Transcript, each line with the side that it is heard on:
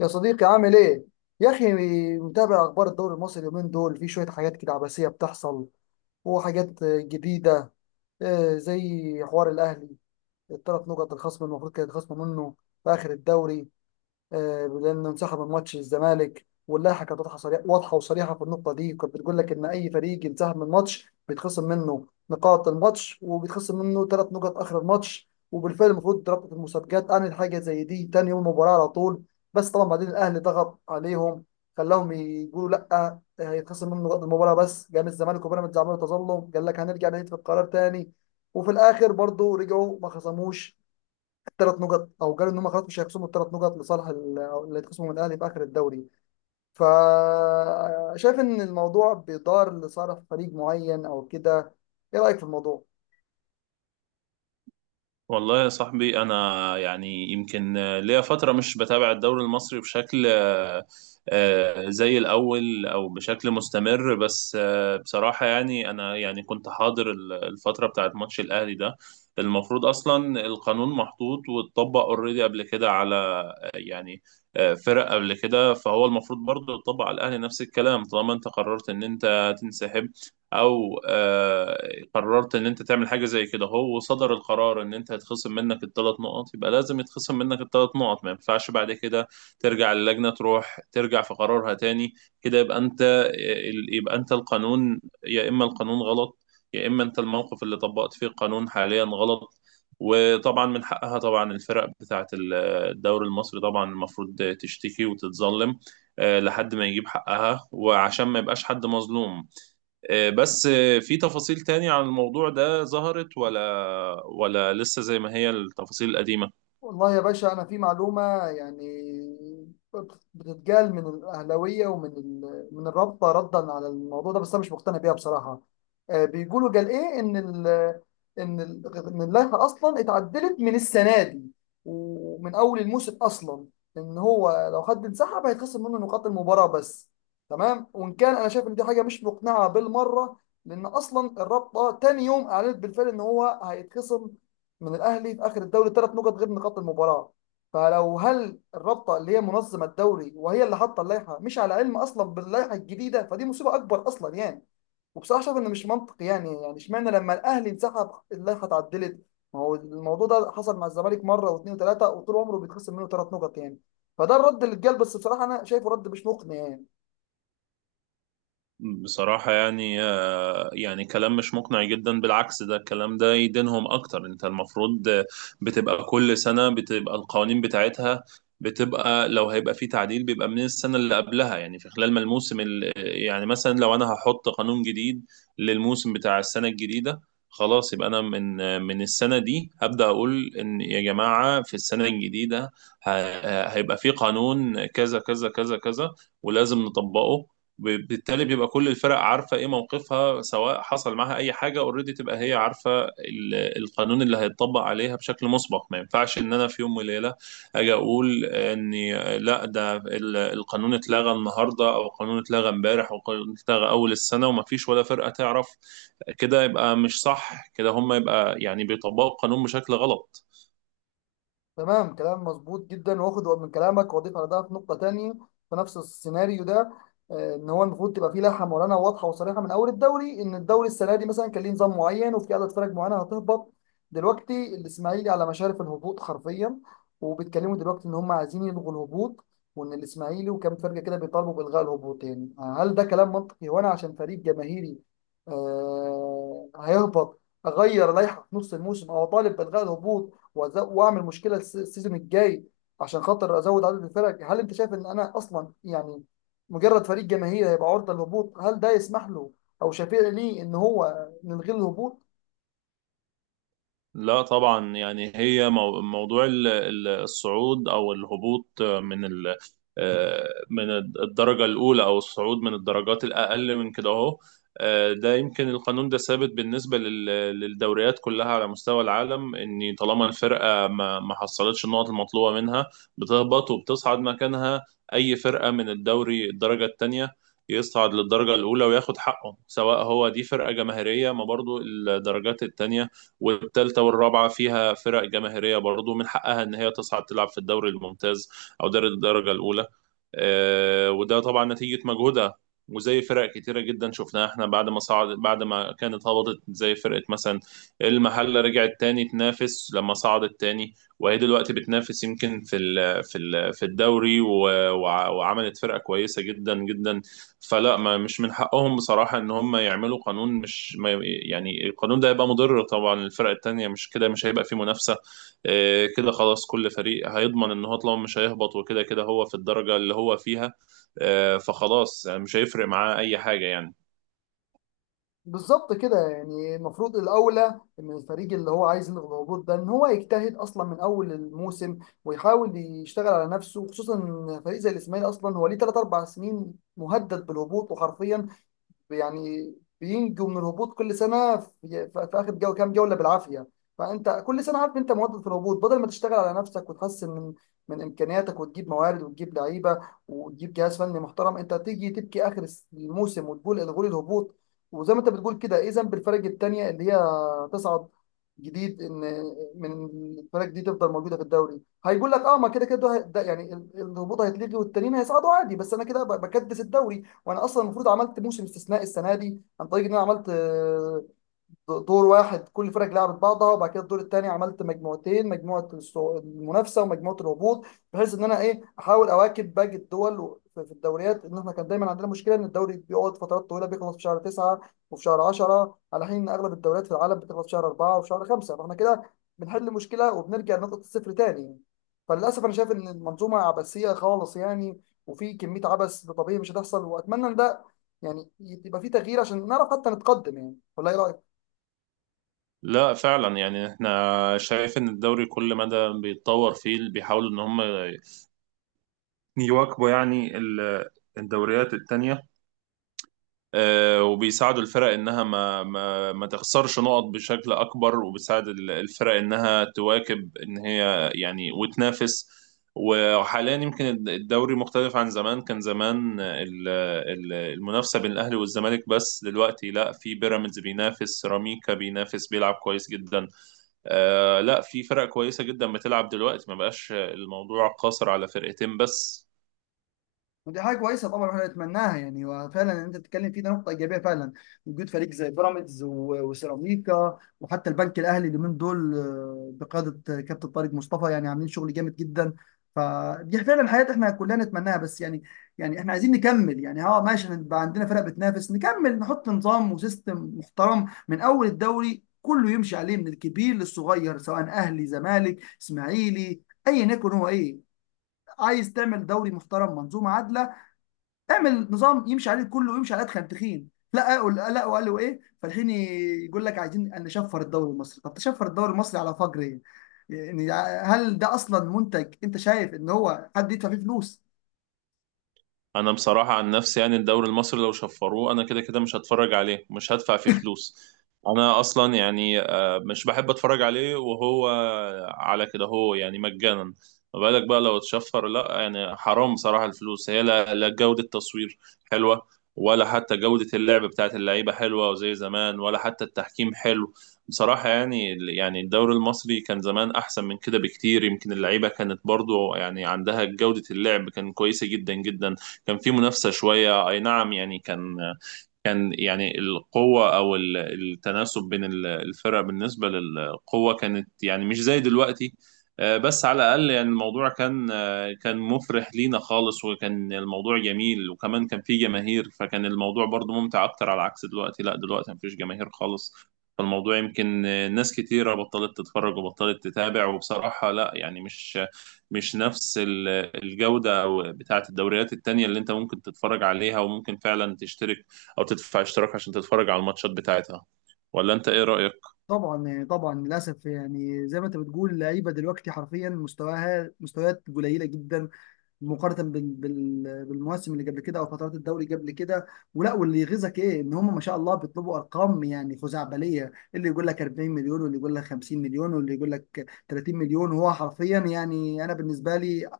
left: يا صديقي عامل ايه؟ يا اخي، متابع اخبار الدوري المصري اليومين دول؟ في شويه حاجات كده عباسيه بتحصل وحاجات جديده. زي حوار الاهلي، الثلاث نقط الخصم المفروض كانت خصم منه في اخر الدوري. لانه انسحب من ماتش الزمالك، واللائحه كانت واضحه وصريحه في النقطه دي. كانت بتقول لك ان اي فريق ينسحب من ماتش بيتخصم منه نقاط الماتش، وبيتخصم منه ثلاث نقط اخر الماتش. وبالفعل المفروض رابطه المسابقات انهت حاجه زي دي تاني يوم المباراه على طول. بس طبعا بعدين الاهلي ضغط عليهم، خلاهم يقولوا لا، هيتخصم منه نقاط المباراه بس. قام الزمالك وبيراميدز عملوا تظلم، قال لك هنرجع نعيد في القرار تاني، وفي الاخر برضه رجعوا ما خصموش ثلاث نقط، او قالوا ان هم خلاص مش هيخصموا الثلاث نقط لصالح ال- أو اللي هيتخصموا من الاهلي في اخر الدوري. فشايف ان الموضوع بيدار لصالح فريق معين او كده. ايه رايك في الموضوع؟
right: والله يا صاحبي، انا يمكن ليا فتره مش بتابع الدوري المصري بشكل زي الاول او بشكل مستمر. بس آه، بصراحه يعني انا يعني كنت حاضر الفتره بتاعت ماتش الاهلي ده. المفروض اصلا القانون محطوط واتطبق اوريدي قبل كده على، يعني، فرق قبل كده، فهو المفروض برضه يطبق على الاهلي نفس الكلام. طالما انت قررت ان انت تنسحب او آه، قررت ان انت تعمل حاجه زي كده، هو صدر القرار ان انت هيتخصم منك الثلاث نقط، يبقى لازم يتخصم منك الثلاث نقط. ما ينفعش بعد كده ترجع للجنه، تروح ترجع في قرارها تاني. كده يبقى انت القانون. يا اما القانون غلط، يا اما انت الموقف اللي طبقت فيه القانون حاليا غلط. وطبعا من حقها، طبعا، الفرق بتاعت الدوري المصري، طبعا المفروض تشتكي وتتظلم، لحد ما يجيب حقها وعشان ما يبقاش حد مظلوم. آه، بس آه، في تفاصيل تانية عن الموضوع ده ظهرت، ولا لسه زي ما هي التفاصيل القديمة؟
left: والله يا باشا، أنا في معلومة يعني بتتقال من الأهلاوية ومن من الرابطة ردا على الموضوع ده، بس أنا مش مقتنع بيها بصراحة. بيقولوا قال إيه إن إن اللائحة أصلا اتعدلت من السنة دي ومن أول الموسم أصلا، إن هو لو حد انسحب هيتخصم منه نقاط المباراة بس. تمام، وإن كان أنا شايف إن دي حاجة مش مقنعة بالمرة، لأن أصلا الرابطة تاني يوم أعلنت بالفعل إن هو هيتخصم من الاهلي في اخر الدوري ثلاث نقط غير نقاط المباراه. فلو هل الرابطه اللي هي منظمه الدوري وهي اللي حاطه اللائحه مش على علم اصلا باللائحه الجديده، فدي مصيبه اكبر اصلا يعني. وبصراحه شايف انه مش منطقي، يعني يعني اشمعنى لما الاهلي انسحب اللائحه اتعدلت؟ ما هو الموضوع ده حصل مع الزمالك مره واثنين وثلاثه وطول عمره بيتخصم منه ثلاث نقط يعني. فده الرد اللي اتقال، بس بصراحه انا شايفه رد مش مقنع يعني.
right: بصراحة يعني كلام مش مقنع جدا، بالعكس، ده الكلام ده يدينهم أكتر. أنت المفروض، بتبقى كل سنة بتبقى القوانين بتاعتها، بتبقى لو هيبقى في تعديل بيبقى من السنة اللي قبلها. يعني في خلال ما الموسم يعني، مثلا لو أنا هحط قانون جديد للموسم بتاع السنة الجديدة، خلاص يبقى أنا من من السنة دي هبدأ أقول إن يا جماعة في السنة الجديدة هيبقى في قانون كذا كذا كذا كذا ولازم نطبقه. وبالتالي بيبقى كل الفرق عارفه ايه موقفها، سواء حصل معاها اي حاجه اوريدي، تبقى هي عارفه القانون اللي هيتطبق عليها بشكل مسبق. ما ينفعش ان انا في يوم وليله اجي اقول اني لا، ده القانون اتلغى النهارده، او القانون اتلغى امبارح، او القانون اتلغى اول السنه وما فيش ولا فرقه تعرف. كده يبقى مش صح، كده هم يبقى يعني بيطبقوا القانون بشكل غلط.
left: تمام، كلام مظبوط جدا. واخد من كلامك واضيف على ده في نقطة تانية في نفس السيناريو ده. ان هو المفروض تبقى فيه لائحة معلنة واضحة وصريحة من اول الدوري، ان الدوري السنة دي مثلا كان ليه نظام معين وفي عدد فرق معينة هتهبط. دلوقتي الاسماعيلي على مشارف الهبوط حرفيا، وبيتكلموا دلوقتي ان هم عايزين يلغوا الهبوط، وان الاسماعيلي وكام فرقة كده بيطالبوا بإلغاء الهبوطين. هل ده كلام منطقي؟ وانا عشان فريق جماهيري هيهبط، اغير لائحة في نص الموسم او اطالب بإلغاء الهبوط واعمل مشكله السيزون الجاي عشان خاطر ازود عدد الفرق؟ هل انت شايف ان انا اصلا يعني مجرد فريق جماهيري هيبقى عرضه للهبوط هل ده يسمح له او شفيع ليه ان هو نلغي الهبوط؟
right: لا طبعا، يعني هي موضوع الصعود او الهبوط من من الدرجه الاولى، او الصعود من الدرجات الاقل من كده اهو. ده يمكن القانون ده ثابت بالنسبه للدوريات كلها على مستوى العالم، ان طالما الفرقه ما حصلتش النقط المطلوبه منها، بتهبط وبتصعد مكانها اي فرقه من الدوري الدرجه الثانيه يصعد للدرجة الأولى وياخد حقه. سواء هو دي فرقة جماهيرية، ما برضو الدرجات التانية والثالثه والرابعه فيها فرق جماهيريه برضو من حقها ان هي تصعد تلعب في الدوري الممتاز او دوري الدرجه الاولى. وده طبعا نتيجه مجهودها. وزي فرق كتيرة جدا شفناها احنا بعد ما صعد بعد ما كانت هبطت، زي فرقة مثلا المحلة، رجعت تاني تنافس لما صعدت تاني، وهي دلوقتي بتنافس يمكن في الدوري وعملت فرقة كويسة جدا جدا. فلا، ما مش من حقهم بصراحة ان هم يعملوا قانون مش، ما يعني، القانون ده هيبقى مضر طبعا للفرق التانية. مش كده مش هيبقى فيه منافسة، كده خلاص كل فريق هيضمن ان هو طالما مش هيهبط، وكده كده هو في الدرجة اللي هو فيها، فخلاص يعني مش هيفرق معاه اي حاجة يعني.
left: بالظبط كده، يعني المفروض الاولى ان الفريق اللي هو عايز يلغي الهبوط ده ان هو يجتهد اصلا من اول الموسم، ويحاول يشتغل على نفسه. خصوصا ان فريق زي الاسماعيلي اصلا هو ليه 3 4 سنين مهدد بالهبوط وحرفيا يعني بينجوا من الهبوط كل سنه في اخر كام جوله بالعافيه. فانت كل سنه عارف انت مواظب في الهبوط، بدل ما تشتغل على نفسك وتحسن من امكانياتك وتجيب موارد وتجيب لعيبه وتجيب جهاز فني محترم، انت تيجي تبكي اخر الموسم وتقول الغوا لي الهبوط. وزي ما انت بتقول كده، ايه ذنب الفرق التانيه اللي هي تصعد جديد ان من الفرق دي تفضل موجوده في الدوري؟ هيقول لك اه ما كده كده ده يعني الهبوط هيتلغي والتانيين هيصعدوا عادي، بس انا كده بكدس الدوري. وانا اصلا المفروض عملت موسم استثنائي السنه دي، عن طريق ان انا عملت دور واحد كل فرق لعبت بعضها، وبعد كده الدور الثاني عملت مجموعتين، مجموعه المنافسه ومجموعه الهبوط. بحيث ان انا ايه احاول اواكب باقي الدول في الدوريات. ان احنا كان دايما عندنا مشكله ان الدوري بيقعد فترات طويله بيخلص في شهر 9 وفي شهر 10، على حين ان اغلب الدوريات في العالم بتخلص في شهر 4 وفي شهر 5. فاحنا كده بنحل مشكله وبنرجع لنقطه الصفر تاني. فللاسف انا شايف ان المنظومه عبثيه خالص يعني، وفي كميه عبث طبيعي مش هتحصل. واتمنى ان ده يعني يبقى في تغيير عشان نعرف حتى نتقدم يعني. ولا ايه رايك؟
right: لا فعلا، يعني احنا شايف ان الدوري كل مدى بيتطور فيه، بيحاولوا ان هم يواكبوا يعني الدوريات التانية. وبيساعدوا الفرق انها ما تخسرش نقط بشكل اكبر، وبيساعد الفرق انها تواكب ان هي يعني وتنافس. وحاليا يمكن الدوري مختلف عن زمان. كان زمان المنافسة بين الاهلي والزمالك بس، دلوقتي لا، في بيراميدز بينافس، سيراميكا بينافس بيلعب كويس جدا. آه لا، في فرق كويسة جدا بتلعب دلوقتي، ما بقاش الموضوع قاصر على فرقتين بس.
left: ودي حاجه كويسه طبعا احنا نتمناها يعني. وفعلا اللي انت بتتكلم فيه ده نقطه ايجابيه فعلا، وجود فريق زي بيراميدز وسيراميكا وحتى البنك الاهلي اليومين دول، بقياده كابتن طارق مصطفى، يعني عاملين شغل جامد جدا. فدي فعلا حياه احنا كلنا نتمناها، بس يعني يعني احنا عايزين نكمل يعني. اه ماشي، نبقى عندنا فرق بتنافس، نكمل نحط نظام وسيستم محترم من اول الدوري كله يمشي عليه من الكبير للصغير، سواء اهلي زمالك اسماعيلي ايا يكن. هو ايه؟ عايز تعمل دوري محترم منظومه عادله؟ اعمل نظام يمشي عليه كله، ويمشي على ادخل تخين لا قال لا. وقالوا ايه فالحين؟ يقول لك عايزين ان نشفر الدوري المصري. طب تشفر الدوري المصري على فجر ايه يعني؟ هل ده اصلا منتج انت شايف ان هو حد يدفع فيه فلوس؟
right: انا بصراحه عن نفسي يعني الدوري المصري لو شفروه انا كده كده مش هتفرج عليه، مش هدفع فيه فلوس. انا اصلا يعني مش بحب اتفرج عليه وهو على كده، هو يعني مجانا، ما بالك بقى لو اتشفر. لا يعني حرام بصراحه الفلوس. هي لا، لا جوده تصوير حلوه، ولا حتى جوده اللعب بتاعت اللعيبه حلوه وزي زمان، ولا حتى التحكيم حلو. بصراحه يعني الدوري المصري كان زمان احسن من كده بكتير. يمكن اللعيبه كانت برضو يعني عندها جوده، اللعب كان كويسه جدا جدا، كان في منافسه شويه، اي نعم، يعني كان يعني القوة أو التناسب بين الفرق بالنسبة للقوة كانت يعني مش زي دلوقتي. بس على الأقل يعني الموضوع كان، كان مفرح لينا خالص، وكان الموضوع جميل، وكمان كان فيه جماهير، فكان الموضوع برضو ممتع أكتر. على عكس دلوقتي، لا، دلوقتي مفيش جماهير خالص، فالموضوع يمكن ناس كتيرة بطلت تتفرج وبطلت تتابع. وبصراحة لا يعني مش نفس الجودة أو بتاعة الدوريات التانية اللي أنت ممكن تتفرج عليها وممكن فعلا تشترك او تدفع اشتراك عشان تتفرج على الماتشات بتاعتها. ولا انت ايه رأيك؟
left: طبعا طبعا للاسف، يعني زي ما انت بتقول، اللعيبه دلوقتي حرفيا مستواها مستويات قليله جدا مقارنه بالمواسم اللي قبل كده او فترات الدوري قبل كده. ولا واللي يغيظك ايه ان هم ما شاء الله بيطلبوا ارقام يعني خزعبليه، اللي يقول لك 40 مليون واللي يقول لك 50 مليون واللي يقول لك 30 مليون. وهو حرفيا يعني انا بالنسبه لي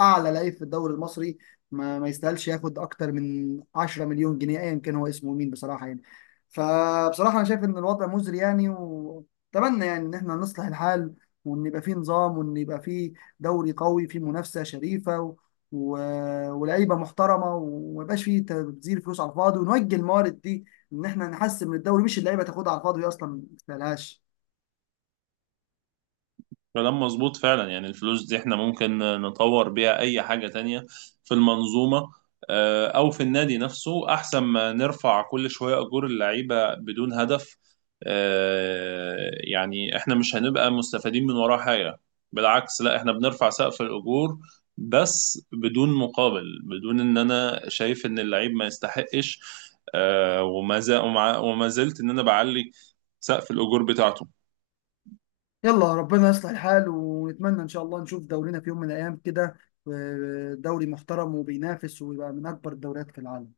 left: اعلى لعيب في الدوري المصري ما يستاهلش ياخد اكتر من 10 مليون جنيه ايا كان هو اسمه مين بصراحه يعني. فبصراحه انا شايف ان الوضع مزري يعني، واتمنى يعني ان احنا نصلح الحال، وان يبقى فيه نظام وان يبقى فيه دوري قوي فيه منافسه شريفه و... ولاعيبه محترمه، وما يبقاش فيه تبذير فلوس على الفاضي، ونوجه الموارد دي ان احنا نحسن من الدوري، مش اللعيبه تاخدها على الفاضي وهي اصلا ما تستاهلهاش.
right: كلام مظبوط فعلا. يعني الفلوس دي احنا ممكن نطور بيها اي حاجة تانية في المنظومة، او في النادي نفسه، احسن ما نرفع كل شوية اجور اللعيبة بدون هدف. يعني احنا مش هنبقى مستفيدين من وراه حاجة، بالعكس، لا، احنا بنرفع سقف الاجور بس بدون مقابل، بدون ان، انا شايف ان اللعيب ما يستحقش، وما زلت ان انا بعلي سقف الاجور بتاعته.
left: يلا ربنا يصلح الحال، ونتمنى ان شاء الله نشوف دورينا في يوم من الايام كده، دوري محترم وبينافس ويبقى من اكبر الدوريات في العالم.